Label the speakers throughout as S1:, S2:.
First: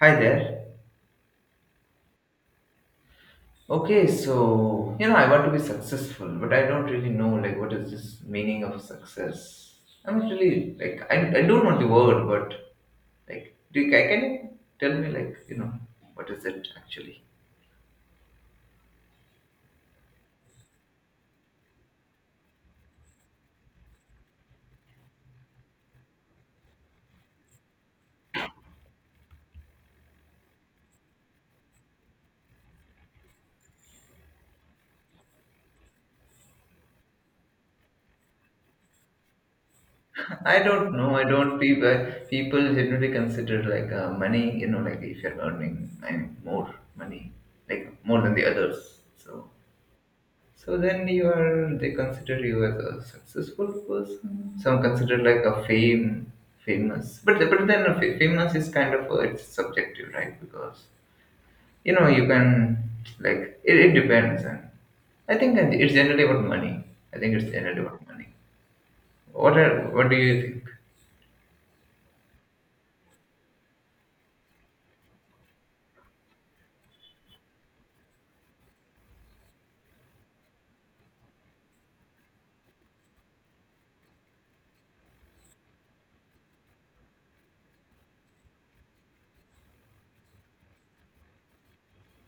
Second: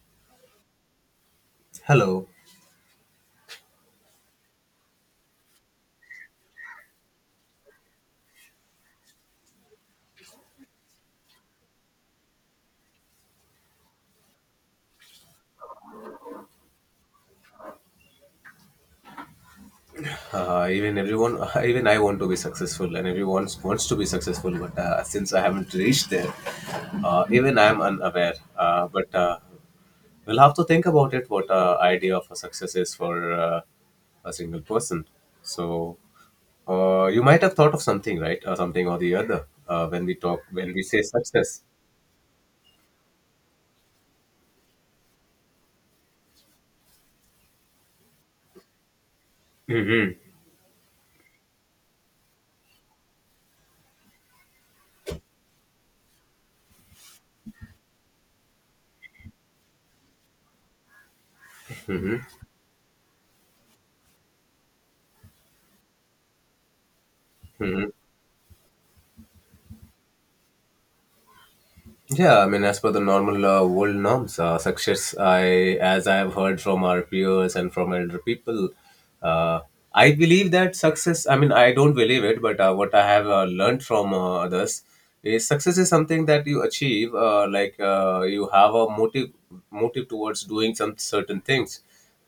S1: Hi there.
S2: Hello.
S1: I want to be successful, but I don't really know what is this meaning of success. I'm not really I don't know the word, but can you tell me what is it actually?
S2: Even everyone, even I want to be successful, and everyone wants to be successful. But since I haven't reached there, even I'm unaware. But We'll have to think about it. What Idea of a success is for a single person. So you might have thought of something, right? Something or the other.
S1: I
S2: When we
S1: don't
S2: say
S1: know. I don't
S2: success.
S1: People generally consider like money. You know, like if you're earning more money, like more than the others. So
S2: hmm
S1: So then you are they consider you as a successful person. Some consider like a fame famous, but then famous is kind of it's subjective, right? Because you know you can it depends, and I think that it's generally about money. I think it's generally
S2: hmm.
S1: about money. What do you think?
S2: Yeah, I mean, as per the normal world norms, success, I as I have heard from our peers and from elder people, uh, I believe that success. I don't believe it, but what I have learned from others is success is something that you achieve. You have a motive, motive towards doing some certain things,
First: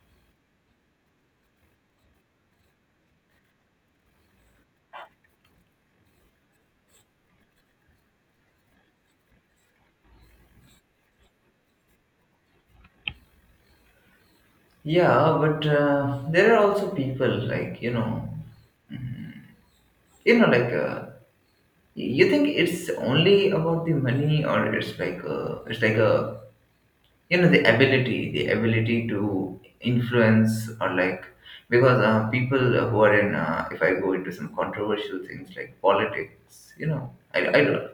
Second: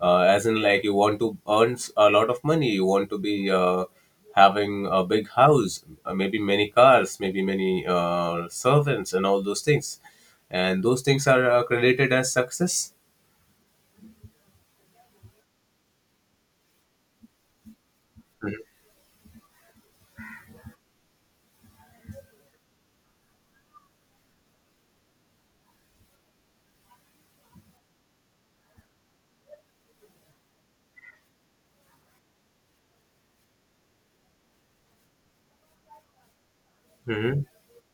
S2: as in like you want to earn s- a lot of money, you want to be. Having a big house, maybe many cars, maybe many servants, and all those things. And those things are credited as success.
S1: Yeah, but there are also people you know like uh, you think it's only about the money, or it's like a you know the ability, to influence, or like, because people who are in if I go into some controversial things like politics, you know,
S2: Hmm.
S1: I don't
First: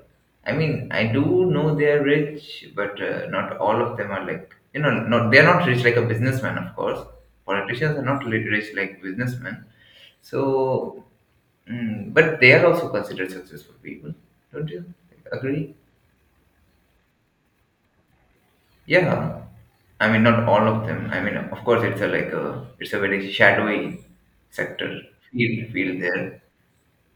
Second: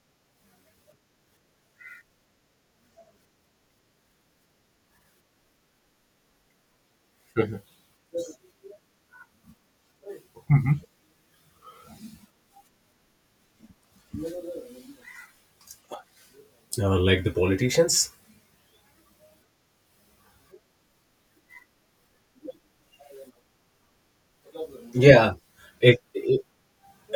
S1: I mean I do know they are rich, but not all of them are like not they're not rich like a businessman. Of course, politicians are not rich like businessmen. so but they are also considered successful people. Don't you agree?
S2: Like the politicians.
S1: Yeah, not all of them. I mean, of course, it's a like a it's a very shadowy sector,
S2: Yeah, if,
S1: field
S2: if
S1: there.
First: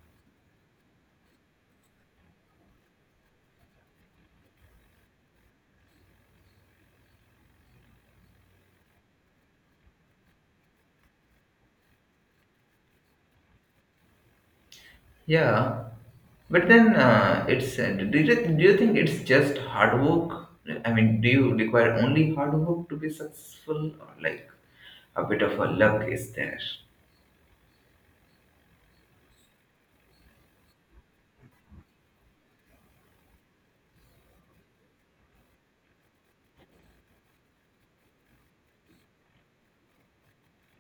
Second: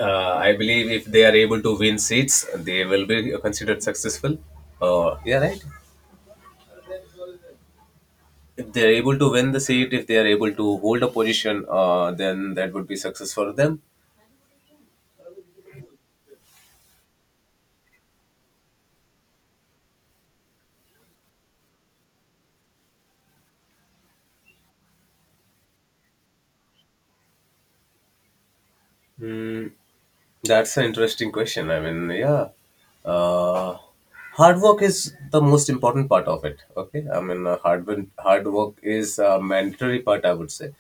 S2: uh, I believe if they are able to win seats, they will be considered successful. Yeah, right. If they are able to win the seat, if they are able to hold a position, then that would be success for them.
S1: Yeah, but then it's do you think it's just hard work? I mean, do you require only hard work to be successful, or like a bit of a luck is there?
S2: Mm, That's an interesting question. I mean, yeah, uh, hard work is the most important part of it. Okay, I mean, hard work is a mandatory part, I would say.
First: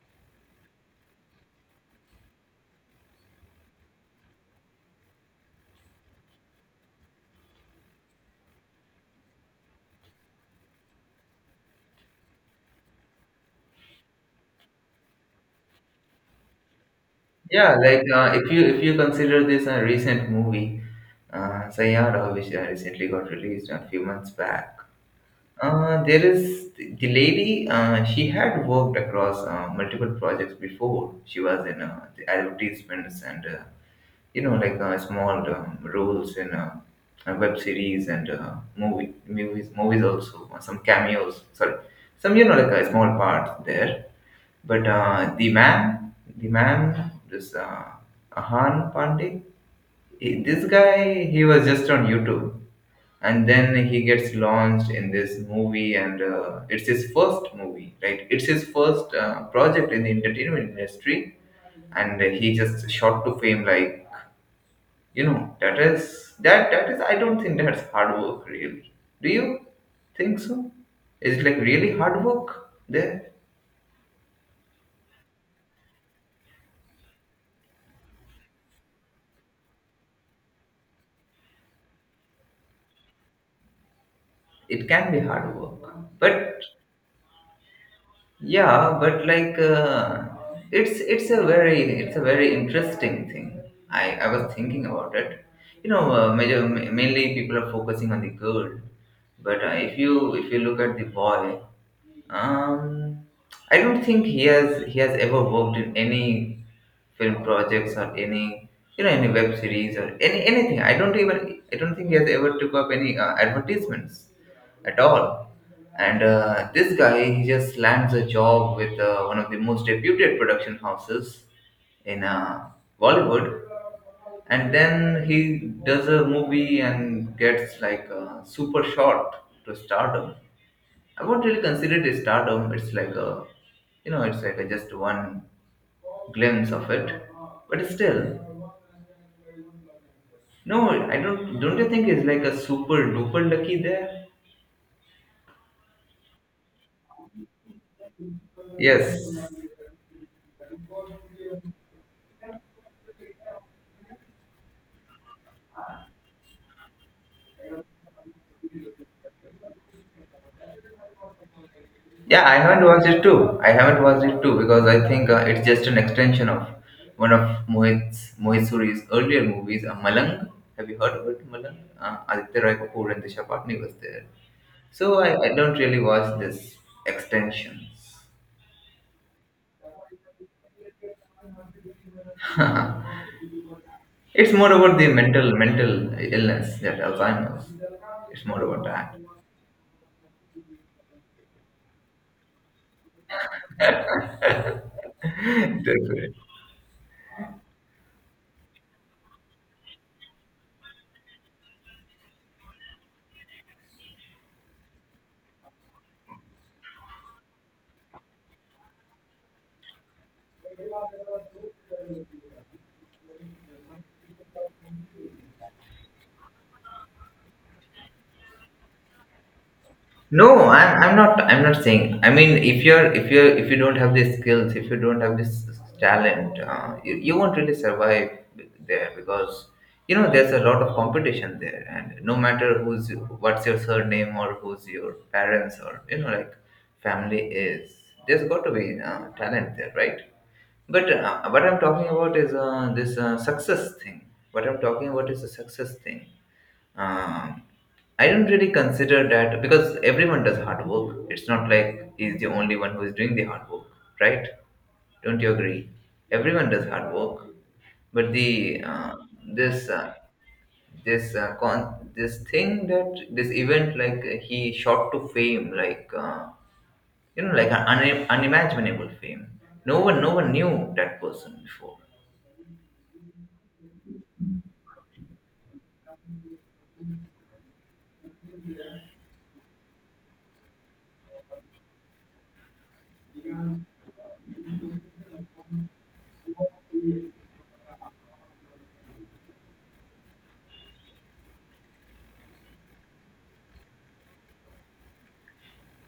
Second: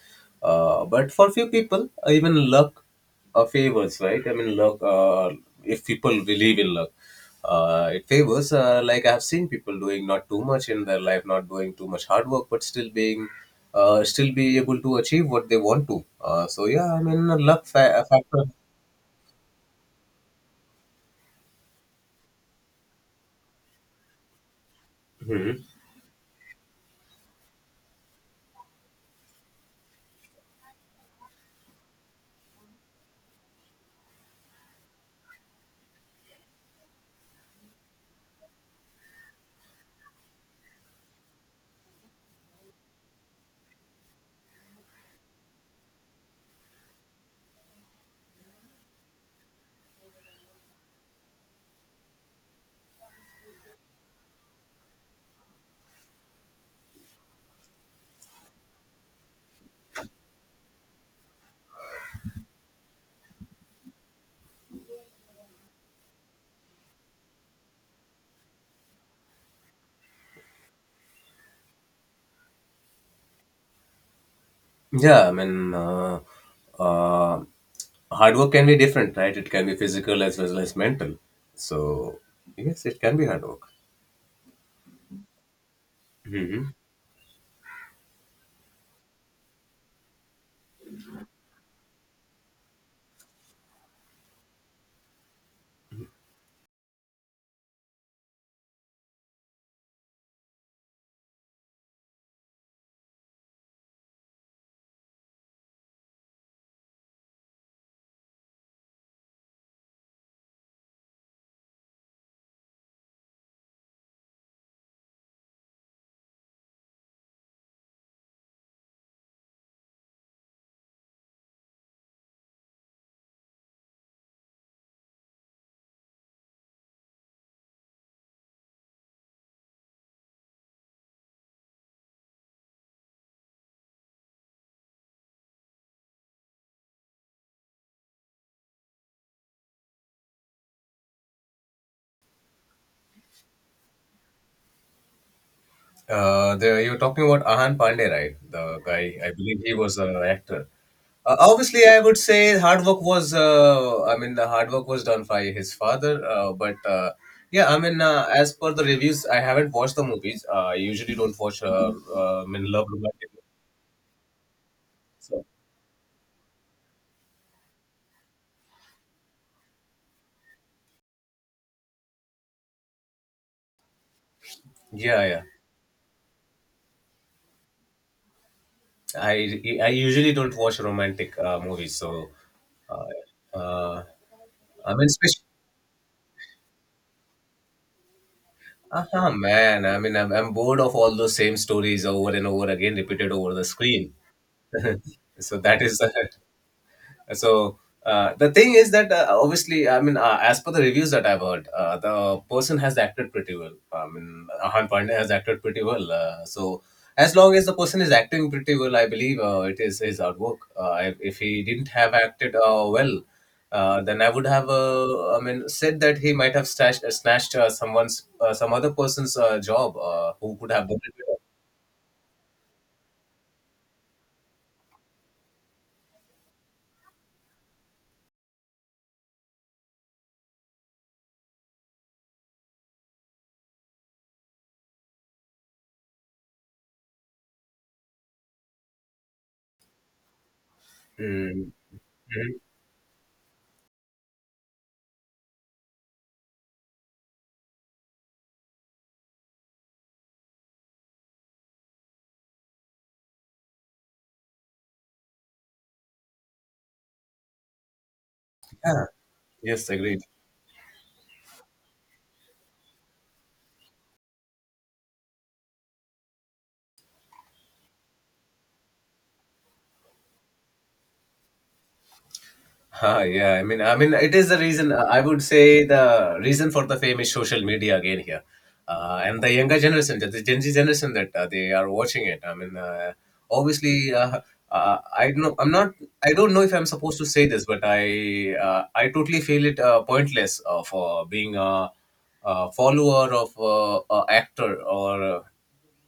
S2: But for few people, even luck favors, right? I mean, luck. If people believe in luck, it favors. Like I have seen people doing not too much in their life, not doing too much hard work, but still being, still be able to achieve what they want to. So yeah, I mean, luck
S1: Yeah, like
S2: factor.
S1: if you consider this a recent movie, Sayara, which recently got released a few months back.
S2: Mhm.
S1: There is the lady. She had worked across multiple projects before. She was in the advertisements and small roles in web series and uh, movies movies, also some cameos. Sorry, some a small part there. But the man, this Ahan Pandey. This guy, he was just on YouTube, and then he gets launched in this movie and it's his first movie, right? It's his first project in the entertainment industry, and he just shot to fame like, you know, that is, I don't think that's hard work, really. Do you think so? Is it like really hard work there?
S2: Yeah, I mean, uh, hard work can be different, right? It can be physical as well as mental. So, yes, it can be hard work.
S1: It can be hard work, but
S2: Hmm.
S1: yeah, but like it's a very, interesting thing. I was thinking about it. You know, mainly people are focusing on the girl, but if you look at the boy, um, I don't think he has ever worked in any film projects or any, you know, any web series or anything. I don't think he has ever took up any advertisements at all. And this guy, he just lands a job with one of the most reputed production houses in Bollywood. And then he does a movie and gets like a super shot to stardom. I won't really consider it a stardom. It's like a, you know, it's like a just one glimpse of it. But still, no, I don't. Don't you think it's like a super duper lucky there?
S2: You were talking about Ahan Pandey, right? The guy,
S1: Yes.
S2: I believe he was an actor. Obviously, I would say hard work was, I mean, the hard work was done by his father. But Yeah, I mean, as per the reviews, I haven't watched the movies. I usually don't watch, I
S1: Yeah, I
S2: mean,
S1: haven't
S2: love
S1: watched it
S2: romantic. Movies,
S1: too. Because I think
S2: so,
S1: it's just an extension of one of Mohit Suri's earlier movies, Malang. Have you heard of it, Malang? Aditya Roy Kapoor and Disha Patni was there. So
S2: yeah, yeah.
S1: I don't really watch this extension.
S2: I usually don't watch romantic movies, so uh, uh,
S1: It's more
S2: I
S1: about
S2: mean,
S1: the
S2: especially.
S1: mental, illness, that Alzheimer's. It's more about that.
S2: Ah man, I mean, I'm bored of all those same stories over and over again, repeated over the screen. so that
S1: That's
S2: is
S1: it.
S2: So the thing is that obviously, I mean, as per the reviews that I've heard, the person has acted pretty well. I mean, Ahan Pandey has acted pretty well. So as long as the person is acting pretty well, I believe it is his artwork. If he didn't have acted well, then I would have, I mean, said that he might have stashed, snatched someone's, some other person's job who could have benefited.
S1: I'm not. I'm not saying. I mean, if you don't have these skills, if you don't have this talent, you won't really survive there because, you know, there's a lot of competition there, and no matter what's your surname, or who's your parents, or, you know, like family is, there's got to be talent there, right? But what I'm
S2: Mm-hmm.
S1: talking about is this success thing. What I'm talking about is a success thing. Um, I don't really consider that, because everyone does hard work. It's not like he's the only one who is doing the hard work, right? Don't you agree? Everyone does hard work, but the
S2: Yeah. Yes,
S1: this
S2: agree.
S1: this this thing, that this event, like he shot to fame, like you know, like an unimaginable fame. No one knew that person before.
S2: Huh, yeah, I mean, it is the reason. I would say the reason for the fame is social media again here, and the younger generation, the Gen Z generation that they are watching it. I mean, obviously, uh, I know I'm not. I don't know if I'm supposed to say this, but I totally feel it pointless of being a follower of a actor or uh,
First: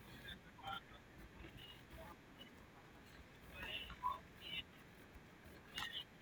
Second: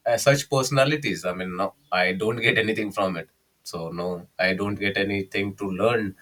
S2: uh, such personalities. I mean, no, I don't get anything from it. So no, I don't get anything to learn.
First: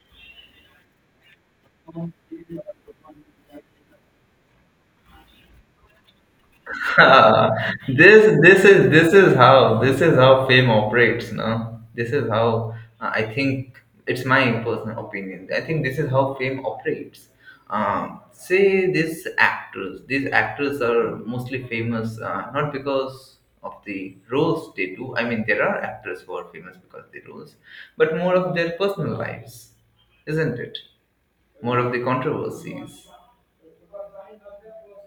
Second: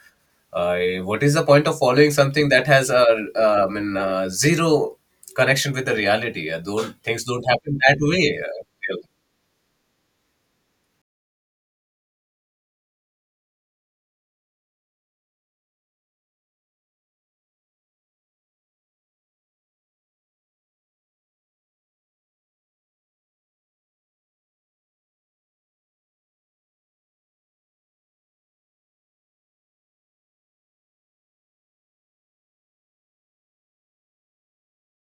S2: I what is the point of following something that has a, zero connection with the reality? Don't things don't happen that
S1: this
S2: way. Uh,
S1: this is how fame operates. No, this is how, I think, it's my personal opinion, I think this is how fame operates. Say these actors, are mostly famous not because of the roles they do. I mean, there are actors who are famous because of the roles, but more of their personal lives, isn't it? More of the controversies.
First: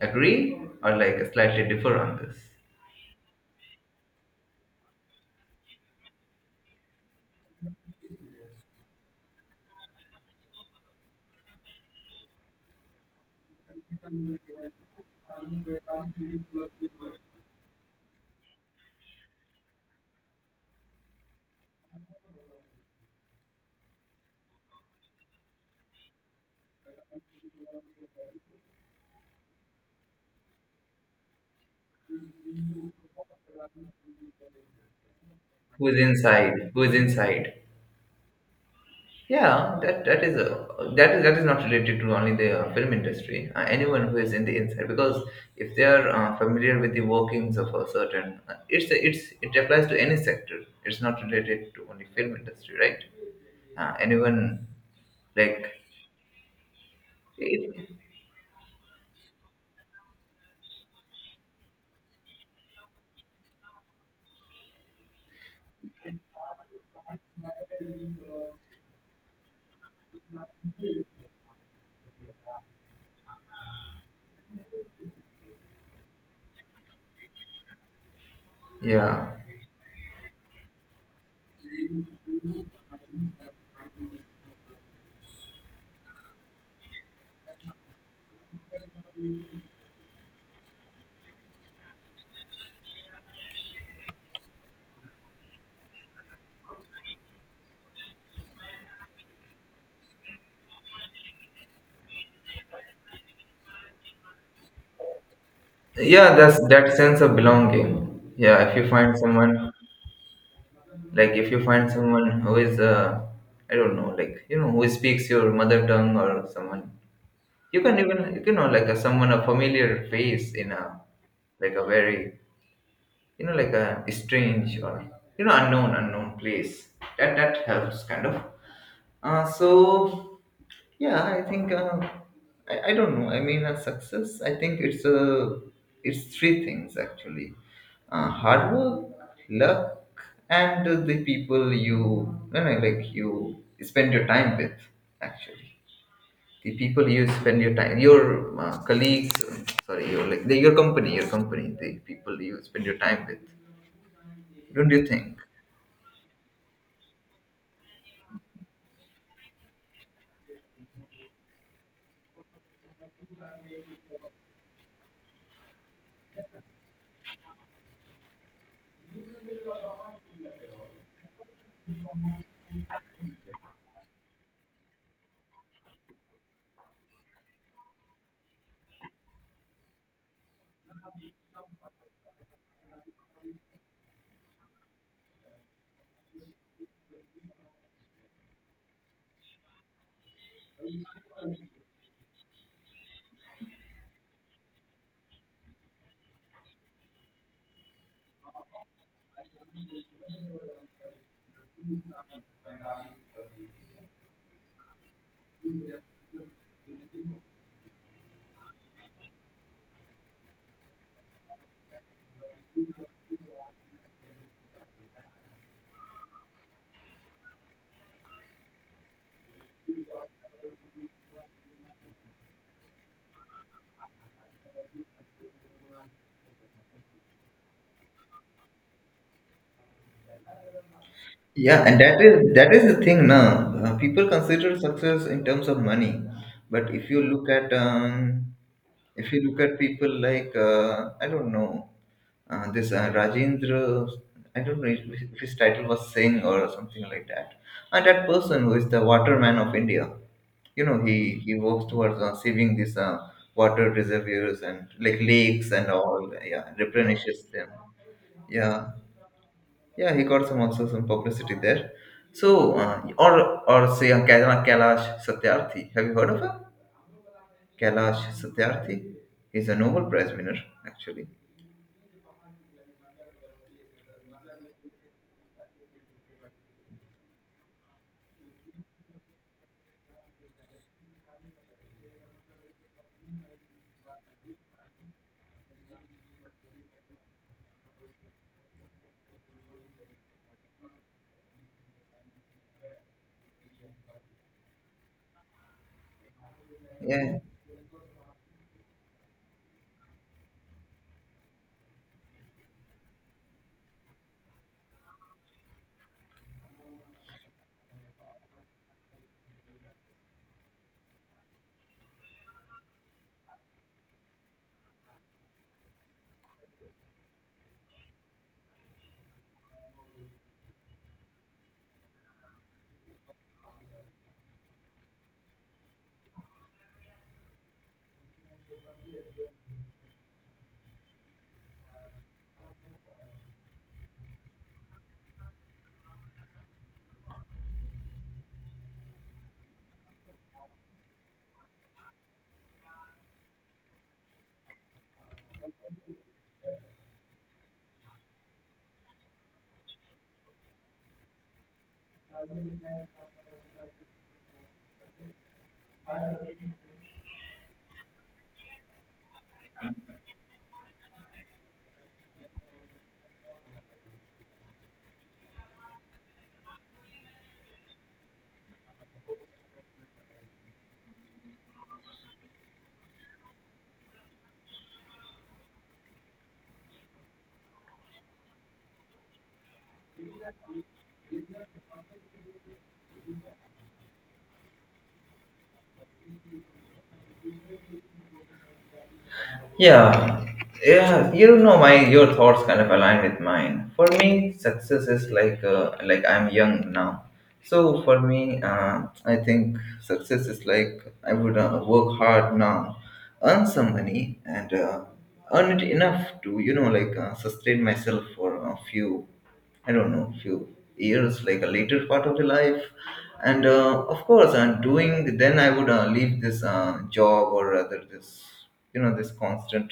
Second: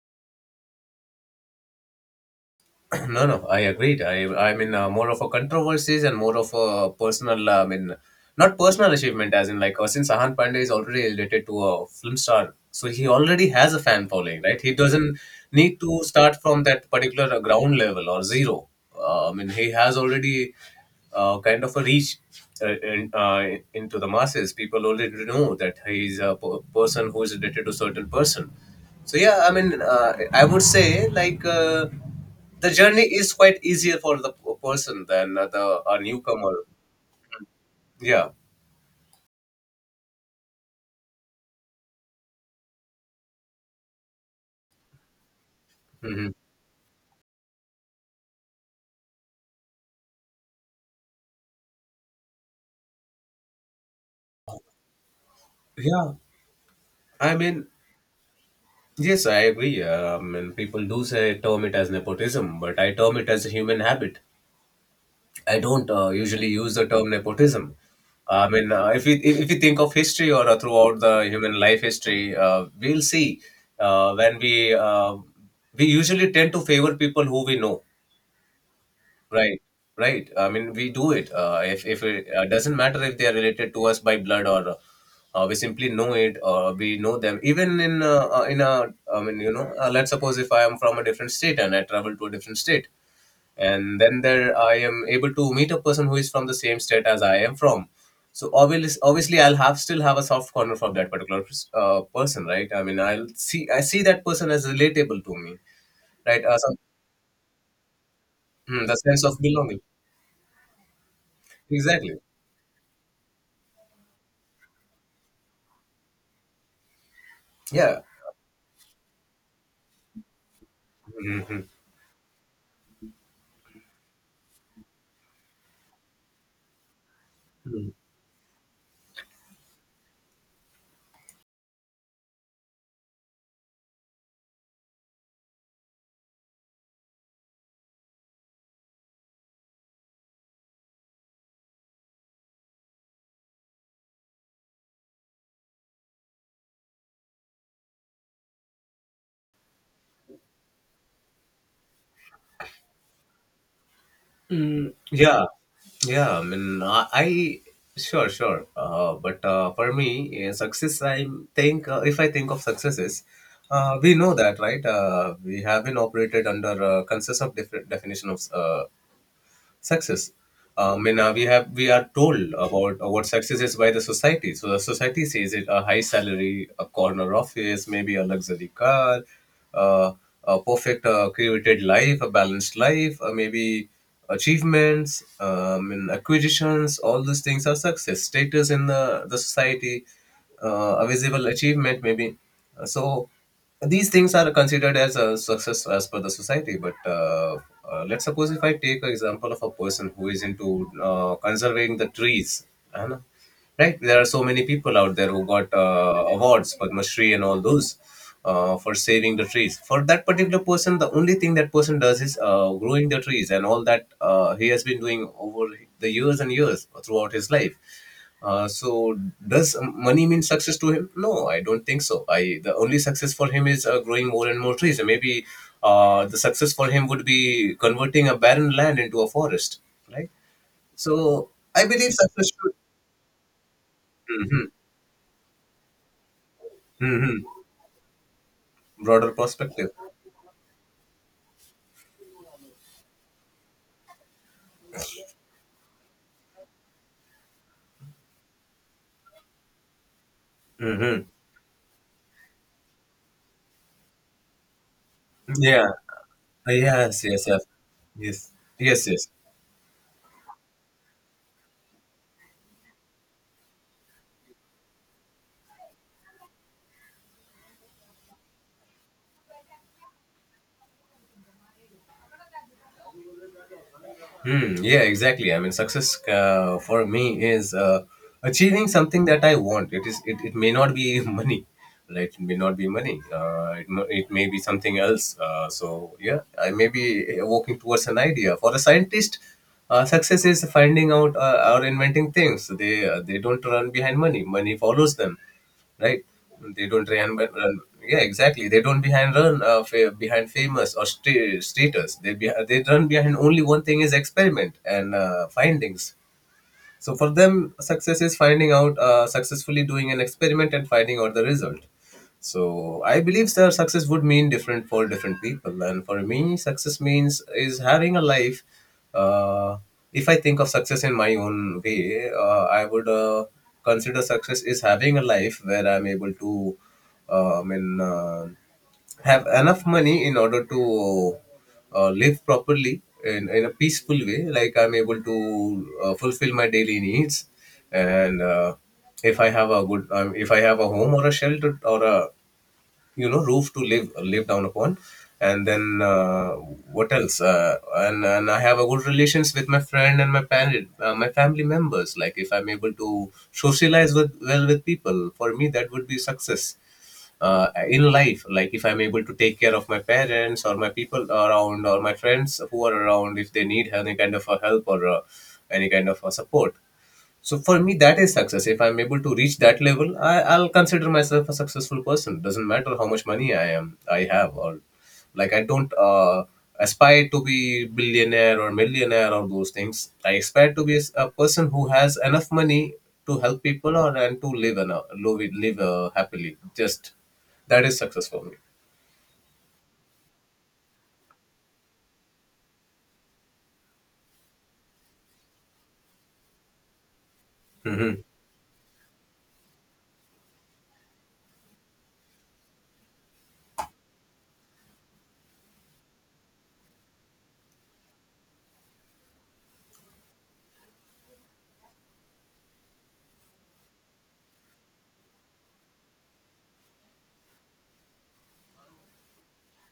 S1: Agree, or like slightly differ on this?
S2: No, no, I agreed. I mean, more of a controversies and more of a personal. I mean, not personal achievement, as in like since Sahan Pandey is already related to a film star, so he already has a fan following, right? He doesn't need to start from that particular ground level or zero. I mean, he has already kind of a reach uh, in, uh, into the masses. People already know that he is a person who is related to certain person. So yeah, I mean, I would say like the journey is quite easier for the person than the a newcomer.
S1: Who's inside?
S2: Yeah.
S1: Yeah, that that is a that is not related to only the film industry. Anyone who is in the inside, because if they are
S2: Hmm.
S1: familiar with the workings of a certain it's, it applies to any sector. It's not related to only film industry, right? Anyone, like
S2: Yeah. I mean,
S1: it,
S2: yes, I agree. And people do say term it as nepotism, but I term it as a human habit. I don't usually use the term nepotism. I mean, if we think of history or throughout the human life history, we'll see when uh, we usually tend to favor people who we know.
S1: yeah.
S2: Right, right. I mean, we do it. If it doesn't matter if they are related to us by blood or we simply know it or we know them. Even in a, I mean, you know, let's suppose if I am from a different state and I travel to a different state, and then there I am able to meet a person who is from the same state as I am from. So obviously, obviously, I'll have still have a soft corner for that particular person, right? I mean, I see that person as relatable to me,
S1: Yeah,
S2: right?
S1: that's that sense of belonging. Yeah, if
S2: Hmm,
S1: you
S2: the
S1: find
S2: sense of
S1: someone,
S2: belonging,
S1: like if you find
S2: exactly.
S1: someone who is, I don't know like you know who speaks your mother tongue, or someone you can
S2: Yeah,
S1: even, you know, like a, someone, a familiar face in a
S2: Mhm.
S1: like a very, you know, like a strange, or, you know, unknown, place, that
S2: Mm,
S1: helps kind of. So yeah, I think I don't know. I mean, a success, I think it's a, it's three things actually: hard work, luck, and the people you, you know, like you spend your time with, actually, the people you spend your time, your colleagues, sorry your like your company, the people you spend your time with. Don't you think?
S2: Yeah, yeah. I mean, I sure, sure. But For me, success. I think if I think of successes, we know that, right? We have been operated under a consensus of different definition of success. I mean, we have we are told about what success is by the society. So the society says it: a high salary, a corner office, maybe a luxury car, uh, a perfect created life, a balanced life, maybe achievements, and acquisitions. All those things are success. Status in the society, a visible achievement, maybe. So these things are considered as a success as per the society, but let's suppose if I take an example of a person who is into conserving the trees, you know, right? There are so many people out there who got awards, Padma Shri and all those for saving the trees. For that particular person, the only thing that person does is growing the trees, and all that he has been doing over the years and years throughout his life. So does money mean success to him? No, I don't think so. I the only success for him is growing more and more trees. And maybe the success for him would be converting a barren land into a forest, right? So
S1: Yeah,
S2: I
S1: and
S2: believe
S1: that
S2: success
S1: is,
S2: should
S1: that is the thing now. People
S2: Mhm.
S1: consider success in terms of money, but if you
S2: Mhm.
S1: look at
S2: broader perspective.
S1: people like I don't know this Rajendra, I don't know if his title was Singh or something like that, and that person who is the waterman of India, you know,
S2: Hmm.
S1: he works towards saving these water reservoirs and like lakes and
S2: Yeah.
S1: all, yeah,
S2: Yes.
S1: replenishes
S2: Yes. Yes.
S1: them.
S2: Yes.
S1: Yeah,
S2: Yes. Yes.
S1: yeah, he got some also some publicity there. So, or say Kailash Satyarthi. Have you heard of him? Kailash Satyarthi. He's a Nobel Prize winner, actually.
S2: Hmm. Yeah, exactly. I mean, success for me is achieving something that I want. It is. It may not be money, right? It may not be money. It may be something else. So yeah, I may be working towards an idea. For a scientist, success is finding out or inventing things. They don't run behind money. Money follows them, right? They don't try and run.
S1: Yeah,
S2: But run- Yeah, exactly. They don't behind run behind famous or street, streeters. They run behind only one thing is experiment and findings. So for them, success is finding out, successfully doing an experiment and finding out the result. So I believe their success would mean different for different people. And for me, success means is having a life. Uh, if I think of success in my own way, I would consider success is having a life where I'm able to, in have enough money in order to live properly in, a peaceful way, like I'm able to fulfill my daily needs, and if I have a good if I have a home or a shelter or a roof to live down upon. And then what else and I have a good relations with my friend and my parent, my family members. Like if I'm able to socialize with well with people, for me that would be success in life. Like if I'm able to take care of my parents or my people around or my friends who are around, if they need any kind of a help or any kind of a support, so for me, that is success. If I'm able to reach that level, I'll consider myself a successful person. Doesn't matter how much money I have, or like I don't aspire to be billionaire or millionaire or those things. I aspire to be a person who has enough money to help people or and to live and live it- live happily. Just that is success for me.
S1: yeah, yeah. You know, my your thoughts kind of align with mine. For me, success is like I'm young now. So for
S2: Mm-hmm.
S1: me, I think success is like I would work hard now, earn some money, and earn it enough to, you know, like sustain myself for a few, I don't know, few years, like a later part of the life. And of course I'm doing, then I would leave this job, or rather this, you know, this constant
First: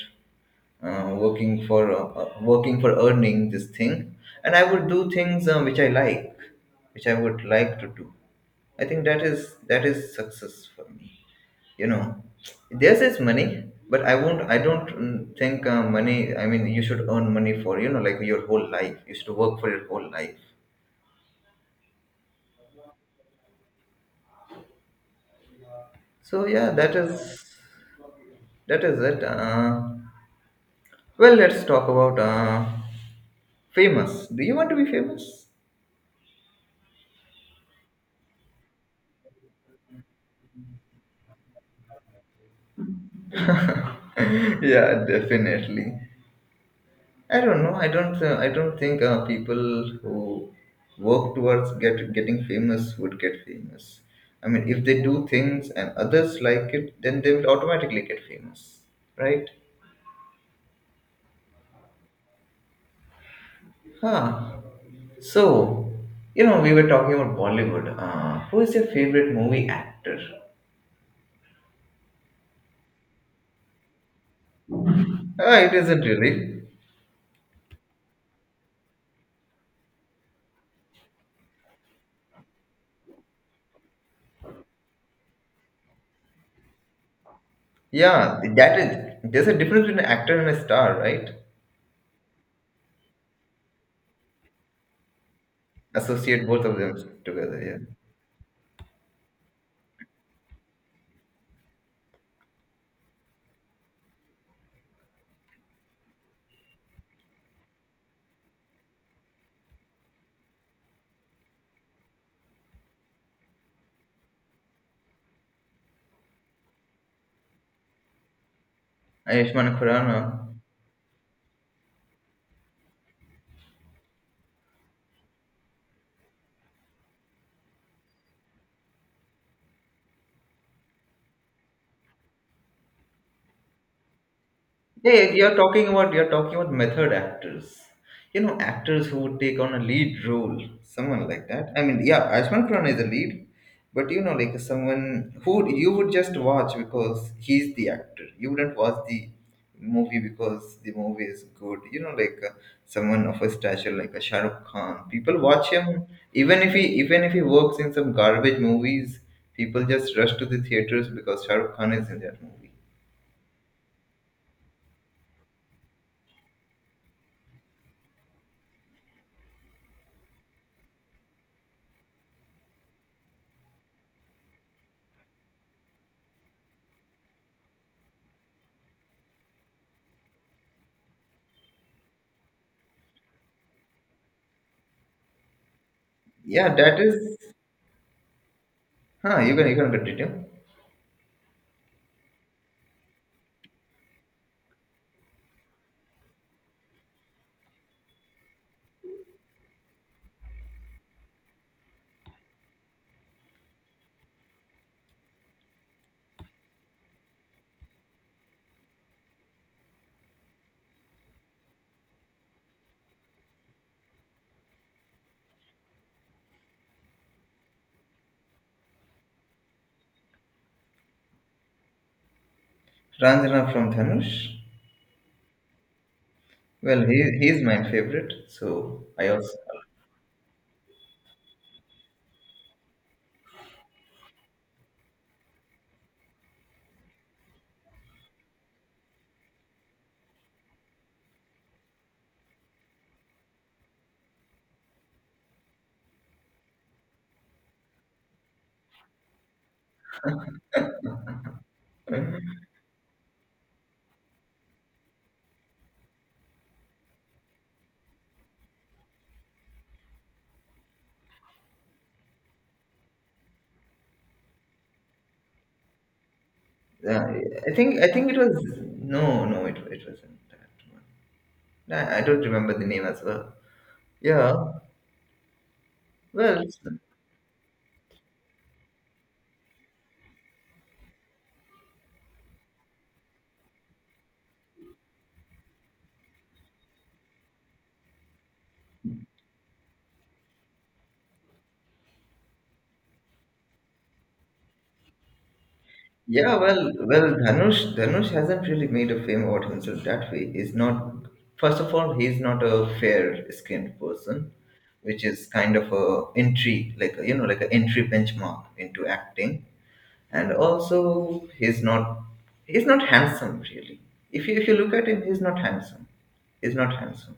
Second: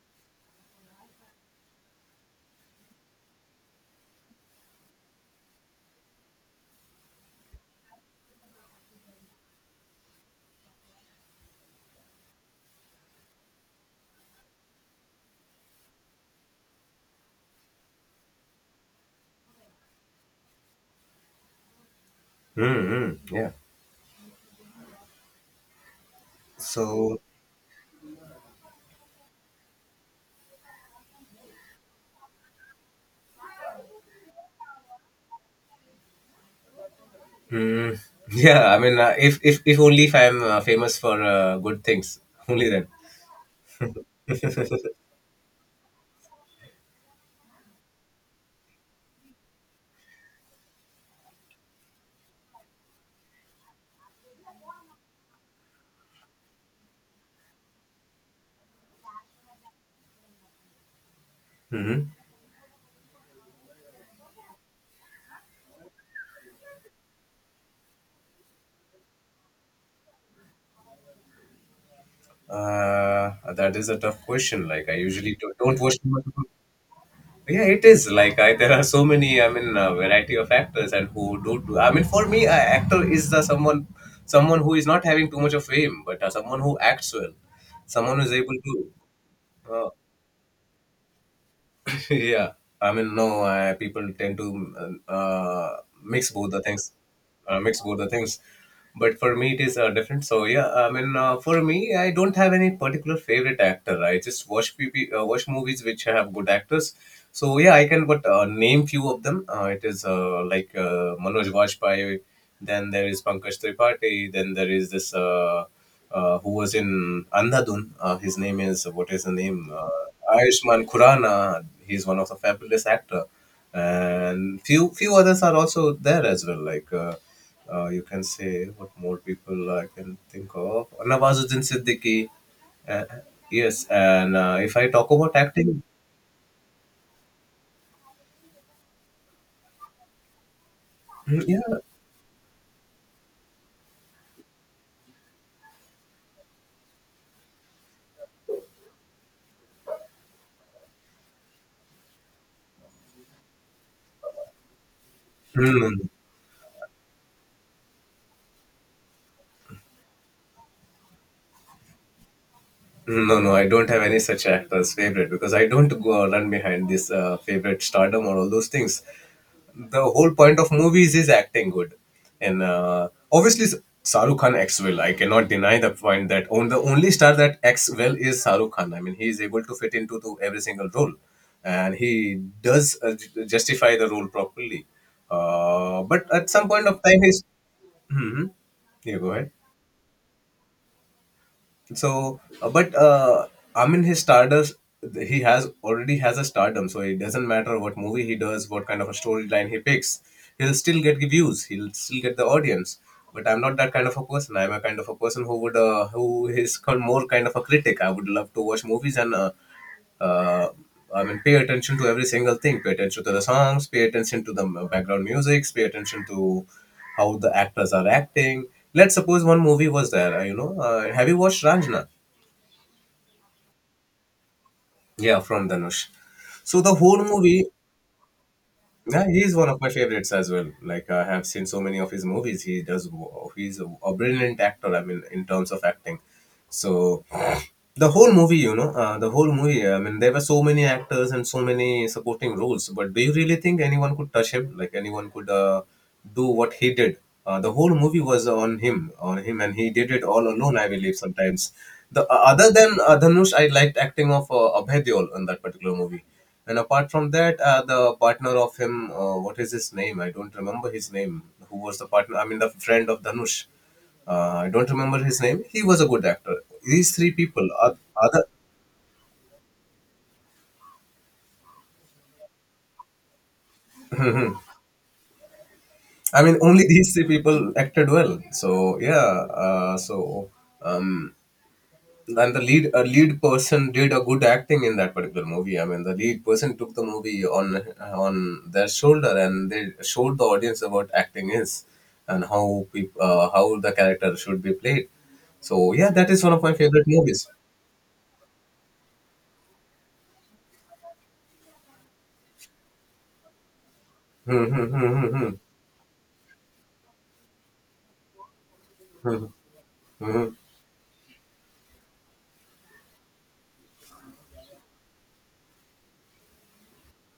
S1: working for earning this thing, and I would do things which I like, which I would like to do. I think that is, success for me, you know. There's is money, but I won't, I don't, think money, I mean, you should earn money for, you know, like your whole life? You should work for your whole life?
S2: Mm-hmm. Yeah.
S1: So yeah,
S2: So,
S1: that is it. Well, let's talk about famous. Do you want to be famous?
S2: mm, yeah, I mean, if, if only if I'm famous for good things, only then.
S1: Yeah, definitely. I don't know. I don't think people who work towards getting famous would get famous. I mean, if they do things and others like it, then they will automatically get famous, right?
S2: Hmm.
S1: Huh. So, you know, we were talking about Bollywood. Who is your favorite movie actor?
S2: Uh, that is a tough question. Like I usually
S1: Ah, it
S2: don't watch
S1: isn't
S2: too much of-
S1: really.
S2: Yeah, it is. Like there are so many. I mean, variety of actors and who do. Do I mean, for me, actor is the someone who is not having too much of fame, but someone who acts well, someone who is
S1: Yeah,
S2: able
S1: that
S2: to.
S1: is. There's a difference
S2: Uh,
S1: between an actor and a star, right?
S2: yeah, I mean, no, people tend to mix
S1: Associate
S2: both the
S1: both of
S2: things,
S1: them together. Yeah.
S2: mix both the things. But for me, it is different. So yeah, I mean, for me, I don't have any particular favorite actor, right? I just watch movies which have good actors. So yeah, I can but name few of them. It is like Manoj Vajpayee. Then there is Pankaj Tripathi. Then there is this, who was in Andhadhun. His name is, what is the name?
S1: Ayushmann Khurrana.
S2: Ayushman Khurana. He's one of the fabulous actor, and few others are also there as well. Like, you can say, what more people I can think of. Nawazuddin Siddiqui. Uh, yes, and if I talk
S1: Yeah, yeah,
S2: about acting.
S1: you're talking about method actors. You know, actors who would take on a lead role, someone
S2: Hmm,
S1: like that.
S2: yeah.
S1: I mean, yeah, Ashman Khurana is a lead, but you know, like someone who would- you would just watch because he's the actor. You wouldn't watch the movie because the movie is good. You know, someone of a stature like a Shah Rukh Khan. People watch him
S2: Mm.
S1: even if he works in some garbage movies. People just rush to the theaters because Shah Rukh Khan is in that movie.
S2: No, no, no, I don't have any such actor's favorite because I don't go run behind this favorite stardom or all those things. The whole point of movies is acting good, and obviously Shahrukh Khan acts well. I cannot deny the point that on the only star that acts well is Shahrukh Khan. I mean, he is able to fit into to every single role, and he does justify the role properly. But at some
S1: Yeah,
S2: point of
S1: that
S2: time,
S1: is.
S2: he's. Hmm. You go ahead.
S1: You can continue.
S2: So, but I mean, his stardust, he has already has a stardom, so it doesn't matter what movie he does, what kind of a storyline he picks, he'll still get views, he'll still get the audience. But I'm not that kind of a person. I'm a kind of a person who would, who is more kind of a critic. I would love to watch movies and uh, I mean, pay attention to every single thing. Pay attention to the songs. Pay attention to the background music. Pay attention to how the actors are acting. Let's suppose one movie was there. You know, have you watched Ranjana?
S1: Ranjana from Dhanush.
S2: Yeah, from Dhanush. So the
S1: Well,
S2: whole
S1: he
S2: movie,
S1: he's my favorite. So
S2: yeah,
S1: I also,
S2: he's one of my favorites as well. Like I have seen so many of his movies. He does. He's a brilliant actor. I mean, in terms of acting, so the whole movie. I mean, there were so many actors and so many supporting roles. But do you really think anyone could touch him? Like anyone could do what he did? The whole movie was on him, and he did it all alone. I believe sometimes. The other than Dhanush, I liked acting of Abhay Deol in that particular movie. And apart from that, the partner of him, what is his name? I don't remember his name. Who was the partner? I mean, the friend of Dhanush. I don't remember his name. He was a good actor. These
S1: yeah,
S2: three people
S1: I
S2: are
S1: think I think it
S2: other.
S1: was. No, it wasn't that one. Nah, I don't remember the name as well. Yeah.
S2: I mean,
S1: Well
S2: only these three people acted well. So yeah. Uh, so um, and the lead person did a good acting in that particular movie. I mean, the lead person took the movie on their shoulder, and they showed the audience about acting is, and how how the character should be played. So yeah, that is one
S1: yeah,
S2: of my
S1: well,
S2: favorite
S1: well,
S2: movies.
S1: Dhanush hasn't really made a fame about himself that way. He's not, first of all, he's not a fair skinned person,
S2: Hmm, hmm, hmm,
S1: which
S2: hmm,
S1: is
S2: hmm,
S1: kind of a entry like a, you know, like an entry benchmark into
S2: hmm,
S1: acting.
S2: hmm, hmm.
S1: And also he's not, he's not handsome really. If you look at him, he's not handsome, he's not handsome,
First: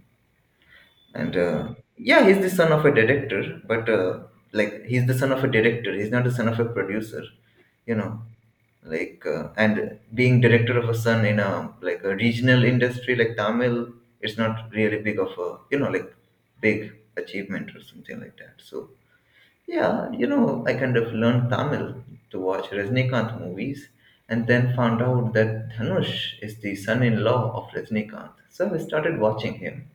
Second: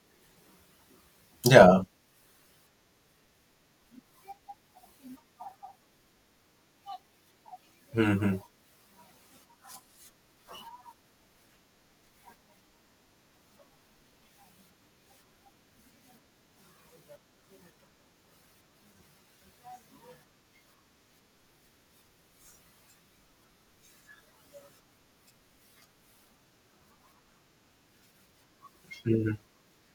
S1: and
S2: Yeah.
S1: yeah, he's the son of a director, but like he's the son of a director, he's not the son of a producer, you know,
S2: Hmm, hmm,
S1: like and being director of a son in a, like a regional industry like Tamil, it's not really big of a, you know, like big achievement or something like that. So yeah, you know, I kind of learned Tamil to watch Rajnikanth movies, and then found out that Dhanush is the son-in-law of Rajnikanth. So I started
S2: hmm, hmm,
S1: watching him.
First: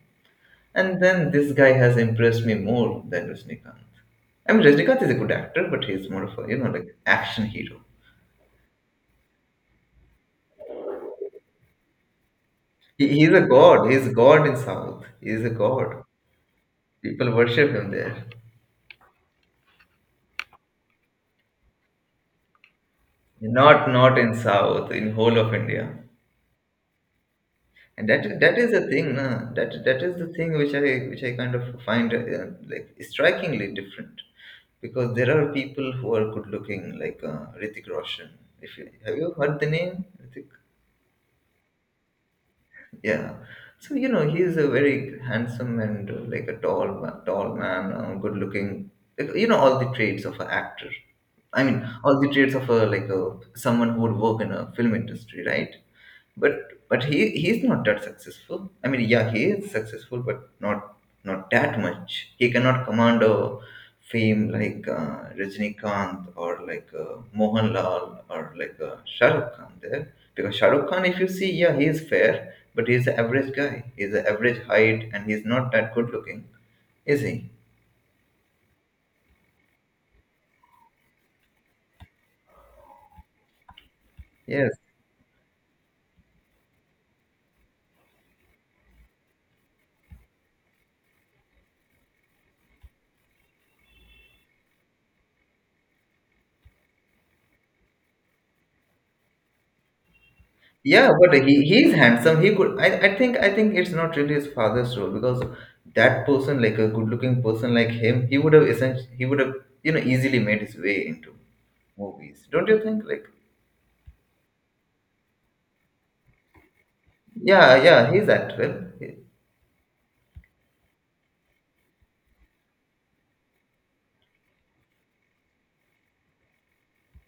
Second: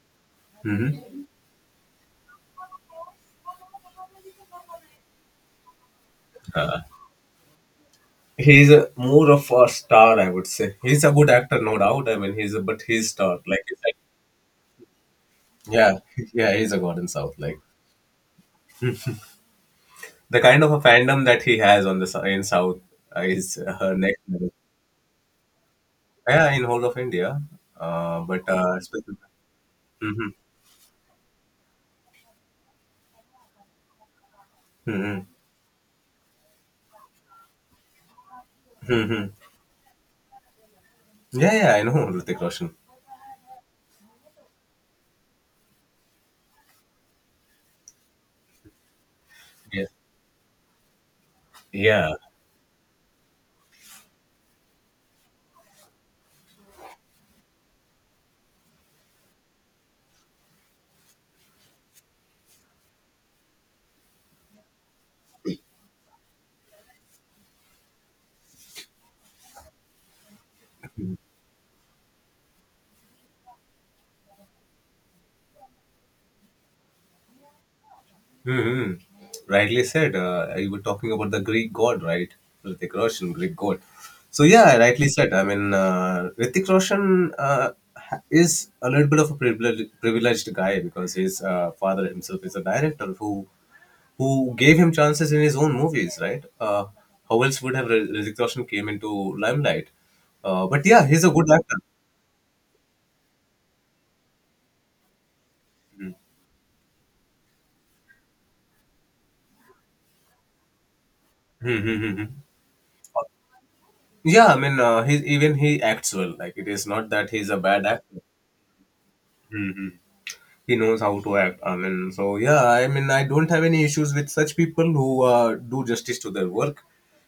S1: And
S2: hmm.
S1: then this guy has impressed me more than Rajnikanth. I mean, Rajnikanth is a good actor, but he's more of a, you know, like action hero.
S2: He's more of a star, I would say. He's a good actor, no doubt. I mean, he's a but
S1: He,
S2: he's
S1: he's
S2: star,
S1: a
S2: like you
S1: god.
S2: said.
S1: He's a god in South. He's a
S2: Yeah.
S1: god.
S2: Yeah, he's a god in
S1: People
S2: South, like
S1: worship him there.
S2: the kind of a fandom that he has on the in South is
S1: Not, not
S2: next
S1: in
S2: level.
S1: South, in whole of India.
S2: Yeah, in whole of India,
S1: And
S2: uh,
S1: that
S2: but
S1: that is
S2: uh,
S1: the thing
S2: specific.
S1: na, that is
S2: Hmm.
S1: the thing which I kind of find like strikingly different, because
S2: Hmm.
S1: there are people who are good looking like Ritik Roshan. If you, Have
S2: Hmm.
S1: you heard the name Ritik?
S2: Yeah, yeah, I know Hrithik Roshan.
S1: Yeah. So you know he is a very handsome and like a tall man, good looking. Like, you know, all
S2: Yeah,
S1: the traits of an actor. I mean,
S2: yeah.
S1: all the traits of a, like a someone who would work in a film industry, right? But he's not that successful. I mean, yeah, he is successful, but not that much. He cannot command a fame like Rajinikanth or like Mohanlal or like Shah Khan there. Because Shah Rukh Khan, if you see, yeah, he is fair, but he's an average guy. He's an average height, and he's not that good looking, is he?
S2: Hmm. Rightly said. You were talking about the Greek god, right? Hrithik Roshan, Greek god. So
S1: Yes.
S2: yeah, rightly said. I mean, Hrithik Roshan is a little bit of a privileged guy because his father himself is a director who gave him chances in his own movies, right? How else would have Hrithik Roshan came into limelight? But yeah,
S1: Yeah,
S2: he's a
S1: but
S2: good
S1: he
S2: actor.
S1: he's handsome. He could. I think it's not really his father's role, because that person, like a good looking person like him, he would have, essentially he would have, you know, easily made his way into
S2: Hmm, hmm, hmm, hmm.
S1: movies. Don't you think? Like,
S2: Yeah, I mean, he even he acts well. Like, it is not that he's a
S1: yeah,
S2: bad
S1: yeah,
S2: actor.
S1: he's actor.
S2: Hmm, hmm. He knows how to act. I mean, so yeah, I mean, I don't have any issues with such people who do justice to their work.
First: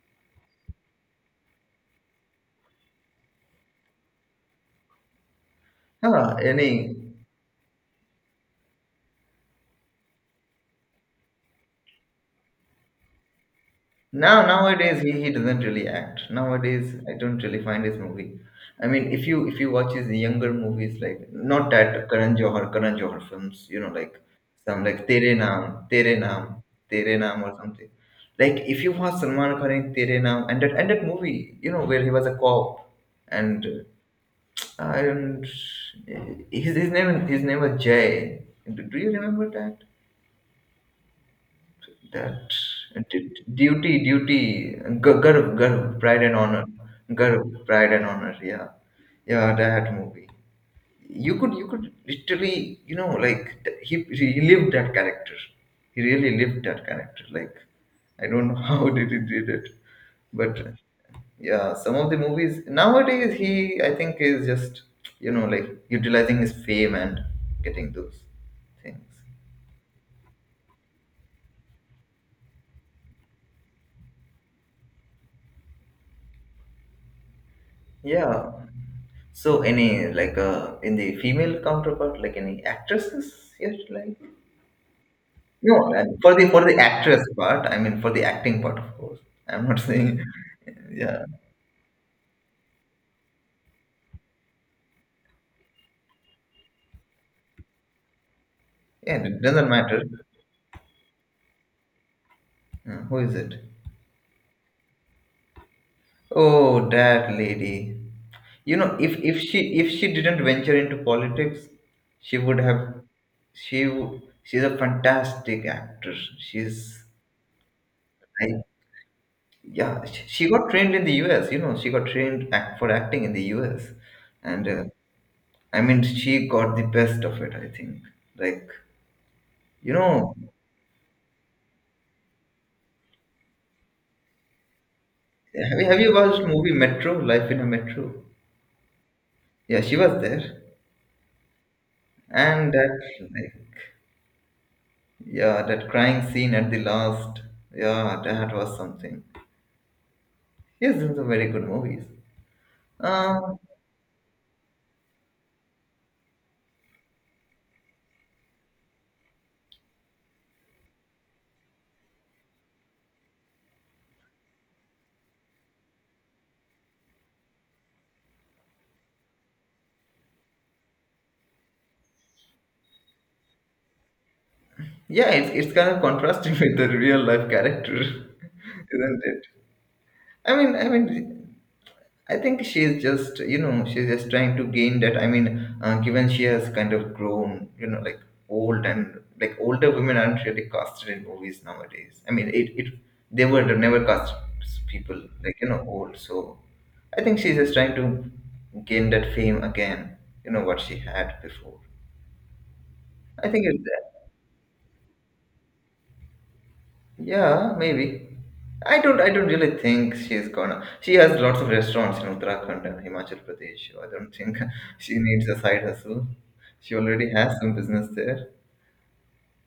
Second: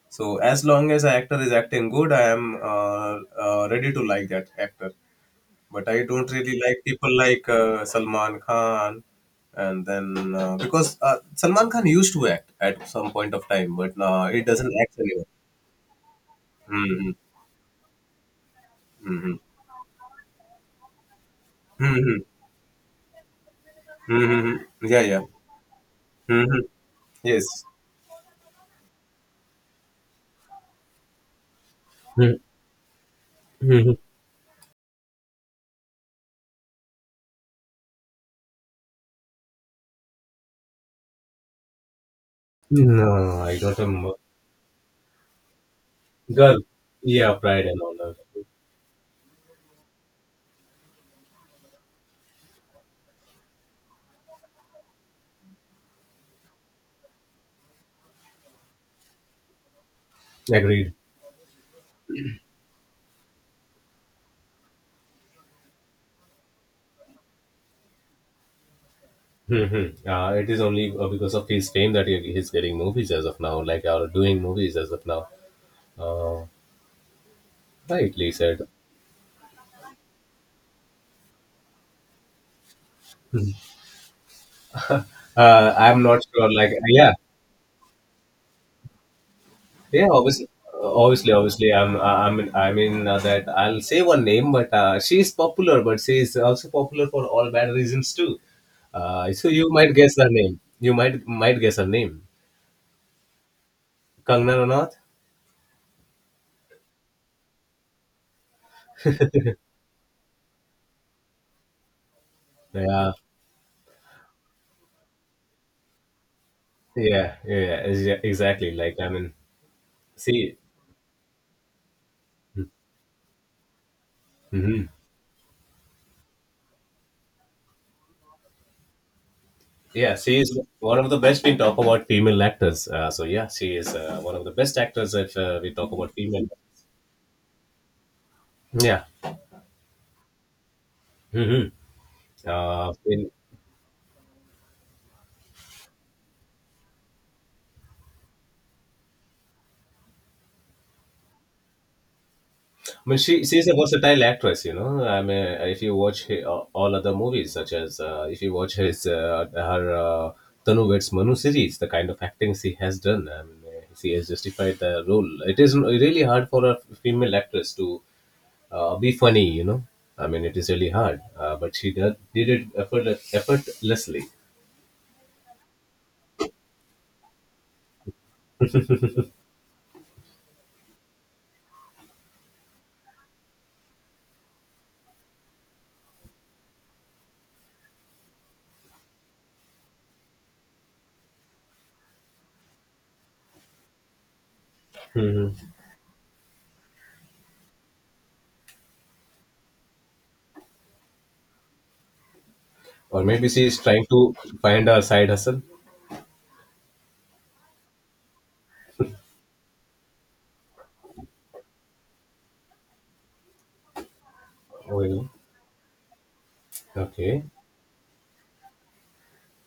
S2: So as long as an actor is acting good, I am ready to like that actor. But I don't
S1: Huh,
S2: really like
S1: any?
S2: people like Salman Khan, and then because Salman Khan used to act at some point of time, but now he
S1: Now
S2: doesn't act
S1: nowadays
S2: anymore.
S1: he doesn't really act. Nowadays
S2: Hmm.
S1: I don't really find his movie. I mean, if
S2: Hmm.
S1: you if you watch his younger movies like not that
S2: Hmm.
S1: Karan Johar films, you know, like
S2: Hmm.
S1: some
S2: Yeah,
S1: like
S2: yeah.
S1: Tere Naam Tere
S2: Hmm.
S1: Naam Tere Naam
S2: Yes.
S1: or something. Like if you watch Salman Khan in Tere Naam and that movie, you know, where he was a cop and
S2: Hmm.
S1: uh, and uh, his name was Jay. Do you remember that? That
S2: No, no, I don't
S1: duty,
S2: remember.
S1: duty, garv, garv, pride and
S2: Girl,
S1: honor,
S2: yeah,
S1: garv,
S2: Pride and
S1: pride
S2: all
S1: and
S2: that.
S1: honor. Yeah, yeah, that movie. You could literally, you know, he lived that character. He really lived that character. Like, I don't know how did he did it, but
S2: Agreed.
S1: yeah, some of the movies nowadays he, I think, is just, you know, like utilizing his fame and getting those things.
S2: Mm-hmm. It is only because of his fame that he's getting movies as of now, like or doing movies as of now. Uh, Rightly
S1: Yeah.
S2: said.
S1: So any like in the female counterpart, like any actresses you like? No,
S2: I'm not
S1: for the
S2: sure.
S1: for
S2: Like,
S1: the
S2: yeah.
S1: actress part, I mean for the acting part, of course. I'm not
S2: Yeah,
S1: saying.
S2: obviously,
S1: Yeah,
S2: obviously, obviously. I mean, that I'll say one name, but she is popular, but she is also popular for all bad reasons too.
S1: yeah, it
S2: So
S1: doesn't
S2: you might
S1: matter.
S2: guess her name. You might guess her name.
S1: Who is it?
S2: Kangna Ranaut.
S1: Oh, that lady. You know, if she didn't venture into politics, she would have.
S2: Yeah,
S1: She's a fantastic actress. She's,
S2: yeah, yeah,
S1: I,
S2: exactly. Like, I mean,
S1: yeah, she
S2: see.
S1: got trained in the US, you know, she got trained act, for acting in the US. and
S2: Hmm.
S1: uh, I mean she got the best of it I think, like, you
S2: Yeah,
S1: know.
S2: she is one of the best, we talk about female actors. So yeah, she is one of the best actors if we
S1: have you,
S2: talk
S1: have
S2: about
S1: you watched
S2: female.
S1: movie Metro, Life in a Metro?
S2: Yeah.
S1: Yeah, she was there
S2: Mm-hmm.
S1: and that,
S2: In
S1: like, yeah, that crying scene at the last, yeah, that was something. Yes, these are very good movies.
S2: I mean,
S1: Um,
S2: she's a versatile actress, you know. I mean, if you watch all other movies, such as if you watch his her Tanu Vets Manu series, the kind of acting she has done. I mean, she has justified the role. It is really hard for a female actress to be funny, you know. I mean, it is really hard, but she did it effortlessly.
S1: yeah, it's kind of contrasting with the real life character, isn't it? I mean, I mean, I think she's just, you know, she's just trying to gain that. I mean, given she has kind of grown, you know, like old, and like older women aren't really casted in movies nowadays. I mean, it, they were never cast people like you
S2: Hmm.
S1: know old. So I think she's just trying to gain that fame again. You know what she had before.
S2: Or maybe
S1: I think
S2: she is
S1: it's.
S2: trying to find her side hustle.
S1: Yeah, maybe. I don't. I don't really think she's gonna. She has lots of restaurants in Uttarakhand and Himachal Pradesh. So I don't think
S2: Oh,
S1: she
S2: yeah.
S1: needs a side hustle. She already
S2: Okay.
S1: has some business there.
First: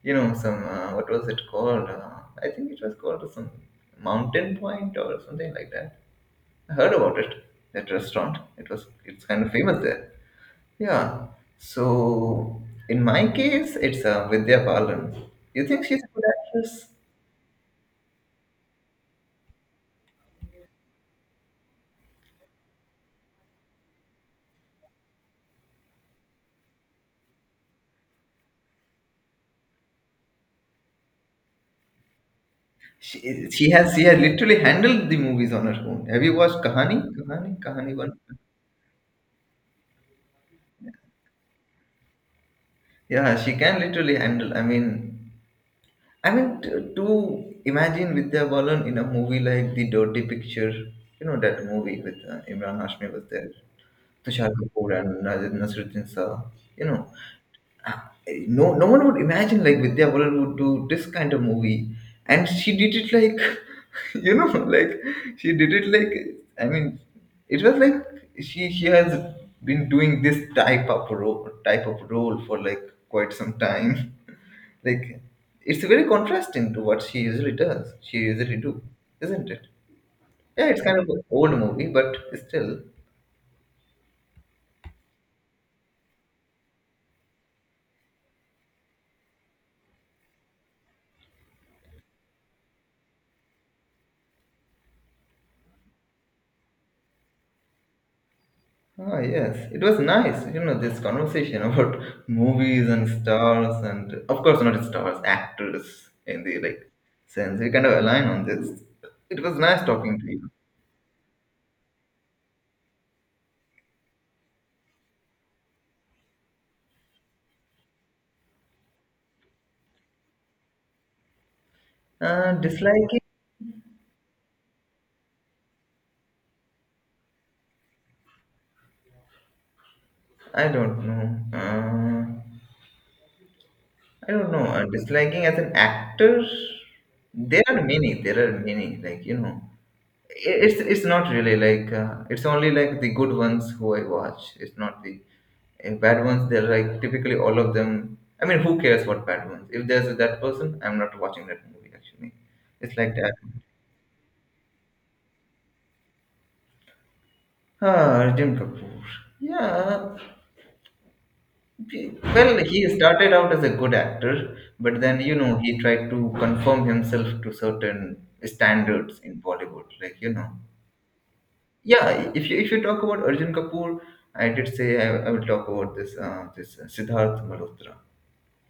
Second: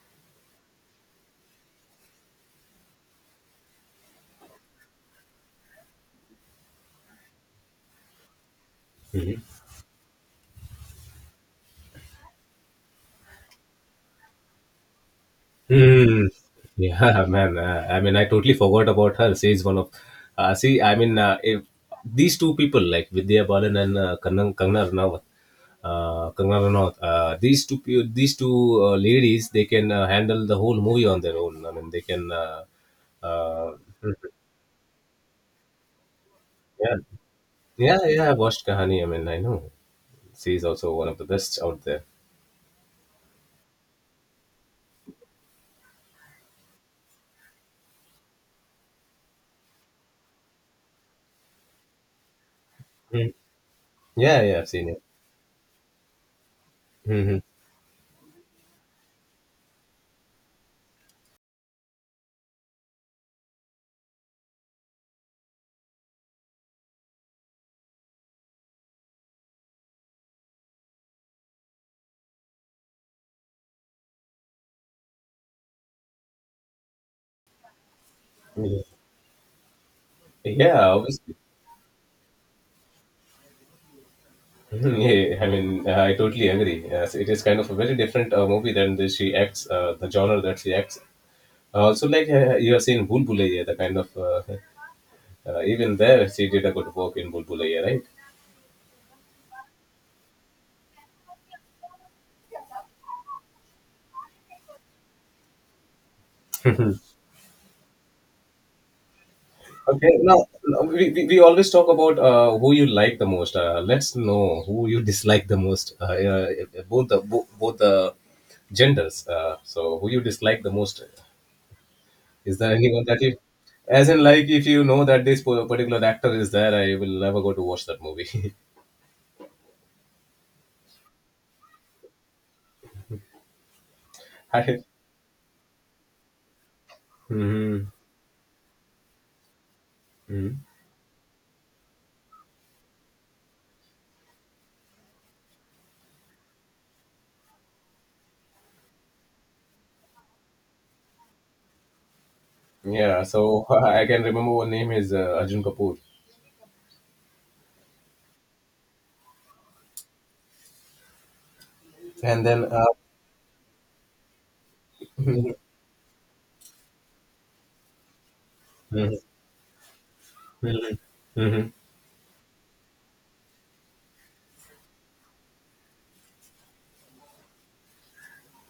S1: You know, some what was it called? I think it was called some Mountain Point or something like that. I heard about it. That restaurant. It was. It's kind of famous there. Yeah. So in my case, it's Vidya Balan. You think she's a good
S2: Mm.
S1: actress?
S2: Yeah, man. I mean, I totally forgot about her. She is one of, see, I mean, if these two people like Vidya Balan and Kangna Ranaut, these two ladies, they can handle the whole movie on their own. I mean, they can,
S1: She she
S2: uh,
S1: has she
S2: Mhm.
S1: has literally handled the movies on her own. Have you watched
S2: Yeah,
S1: Kahani? Kahani? Kahani
S2: yeah,
S1: one.
S2: yeah. I watched Kahani. I mean, I know she is also one of the best out there.
S1: Yeah, she can literally handle. I mean, I mean, to imagine Vidya Balan in a movie like The Dirty Picture. You know that movie with Imran Hashmi was
S2: Mm.
S1: there,
S2: Yeah,
S1: Tushar
S2: yeah, I've seen
S1: Kapoor
S2: it.
S1: and Nasruddin Shah. You know,
S2: Hmm.
S1: no one would imagine like Vidya Balan would do this kind of movie, and she did it like, you know, like she did it like, I mean, it was like, she has been doing this type of role for like quite some time, like, it's very contrasting to what she usually does, she usually do, isn't it? Yeah, it's
S2: Yeah,
S1: kind of an
S2: obviously.
S1: old movie but still.
S2: Yeah, I mean, I totally agree. Yes, it is kind of a very different movie than the she acts, the genre that she acts. Also, like you have seen Bulbulaya, the kind of even there she did a good work in Bulbulaya, right?
S1: Ah, yes, it was nice, you know, this conversation about movies and stars, and of course, not stars, actors in the like sense. We kind of align on this. It was nice
S2: Okay,
S1: talking to
S2: now
S1: you.
S2: we always talk about who you like the most. Let's know who you dislike the most. Both the both the genders. So who you dislike the most? Is there anyone
S1: Disliking,
S2: that you, as in like, if you know that this particular actor is there, I will never go to watch that movie.
S1: I don't know. Uh, I don't know.
S2: I,
S1: Disliking as an actor,
S2: hmm.
S1: there are many, like, you know.
S2: Hmm.
S1: It's not really like it's only like the good ones who I watch. It's not the bad ones. They're like typically all of them. I mean, who cares what bad ones? If there's that person, I'm not watching that movie. Actually, it's like
S2: Yeah,
S1: that.
S2: so I can remember one name is Arjun Kapoor,
S1: Ah, Arjun Kapoor. Yeah.
S2: and
S1: Well,
S2: then
S1: he started out as a good actor, but then you know he tried to conform himself to certain
S2: Hmm.
S1: standards in Bollywood. Like you know,
S2: Hmm.
S1: yeah, if you talk about Arjun Kapoor, I did say I will talk about this Siddharth Malhotra.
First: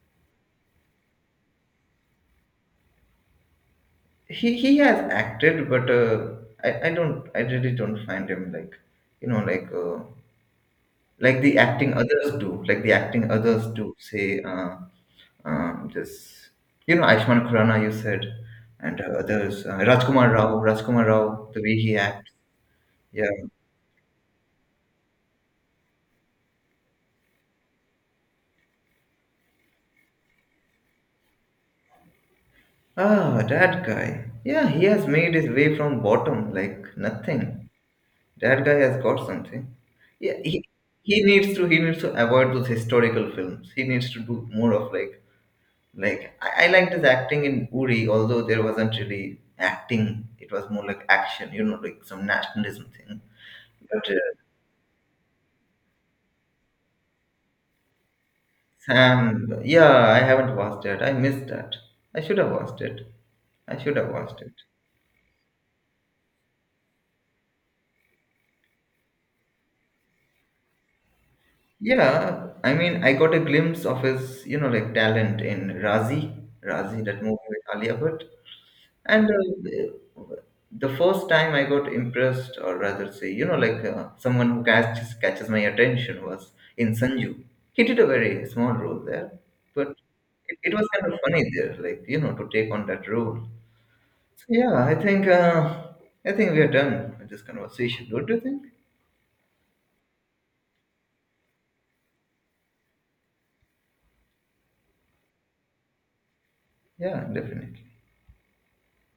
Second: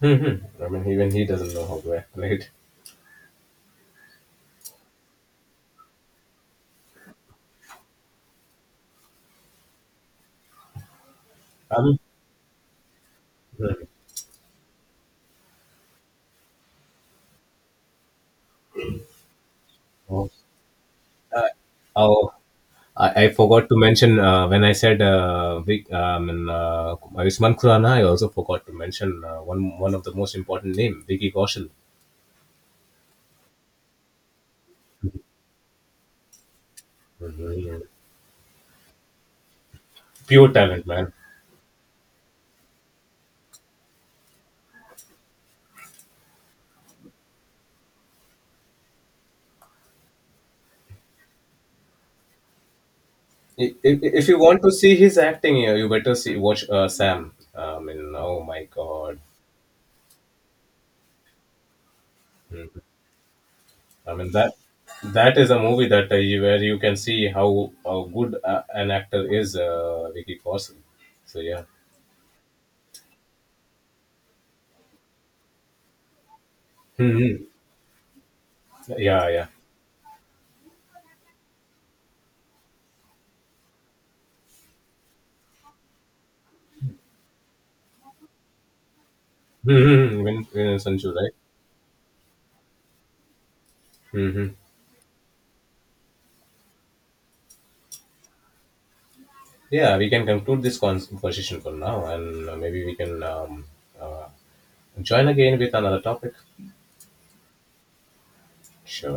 S2: Hmm. I mean, even he doesn't know how to act, right?
S1: He has acted, but I don't, I really don't find him like, you know, like the acting
S2: Um,
S1: others do, like the acting others
S2: mhm.
S1: do. Say this, you know, Ayushmann Khurrana you said, and others
S2: Oh,
S1: Rajkumar Rao, Rajkumar
S2: uh,
S1: Rao, the way he acts,
S2: oh,
S1: yeah.
S2: I forgot to mention when I said and Ayushmann Khurrana. I also forgot to mention one of the most important name, Vicky Kaushal.
S1: Ah, that guy. Yeah, he has made his way from bottom like nothing.
S2: Mhm.
S1: That guy has got something. Yeah,
S2: Pure
S1: he,
S2: talent, man.
S1: he needs to avoid those historical films. He needs to do more of like I liked his acting in Uri, although there wasn't really acting. It was more like action, you know, like some nationalism thing. But
S2: If you want to see his acting, you better see watch Sam. I mean, oh my God!
S1: Sam, yeah, I haven't watched that. I missed that. I should have
S2: Mhm.
S1: watched it. I should have
S2: I mean,
S1: watched
S2: that
S1: it.
S2: that is a movie that where you can see how good an actor is, Vicky Kaushal. So yeah.
S1: Yeah, I mean, I got a glimpse of his, you know, like talent in Razi, Razi, that
S2: Mhm.
S1: movie with Alia Bhatt.
S2: Yeah,
S1: And
S2: yeah.
S1: the first time I got impressed, or rather say, you know, like someone who catches my attention was in Sanju. He did a very small role there, but
S2: Mm-hmm. When,
S1: it
S2: when
S1: was
S2: Sanju,
S1: kind of
S2: right?
S1: funny there, like you know, to take on that role. So
S2: Hmm.
S1: yeah, I think we are done with this conversation. Don't you think?
S2: Yeah, we can conclude this conversation for now, and maybe we can uh, join again with another topic.
S1: Yeah, definitely.
S2: Sure.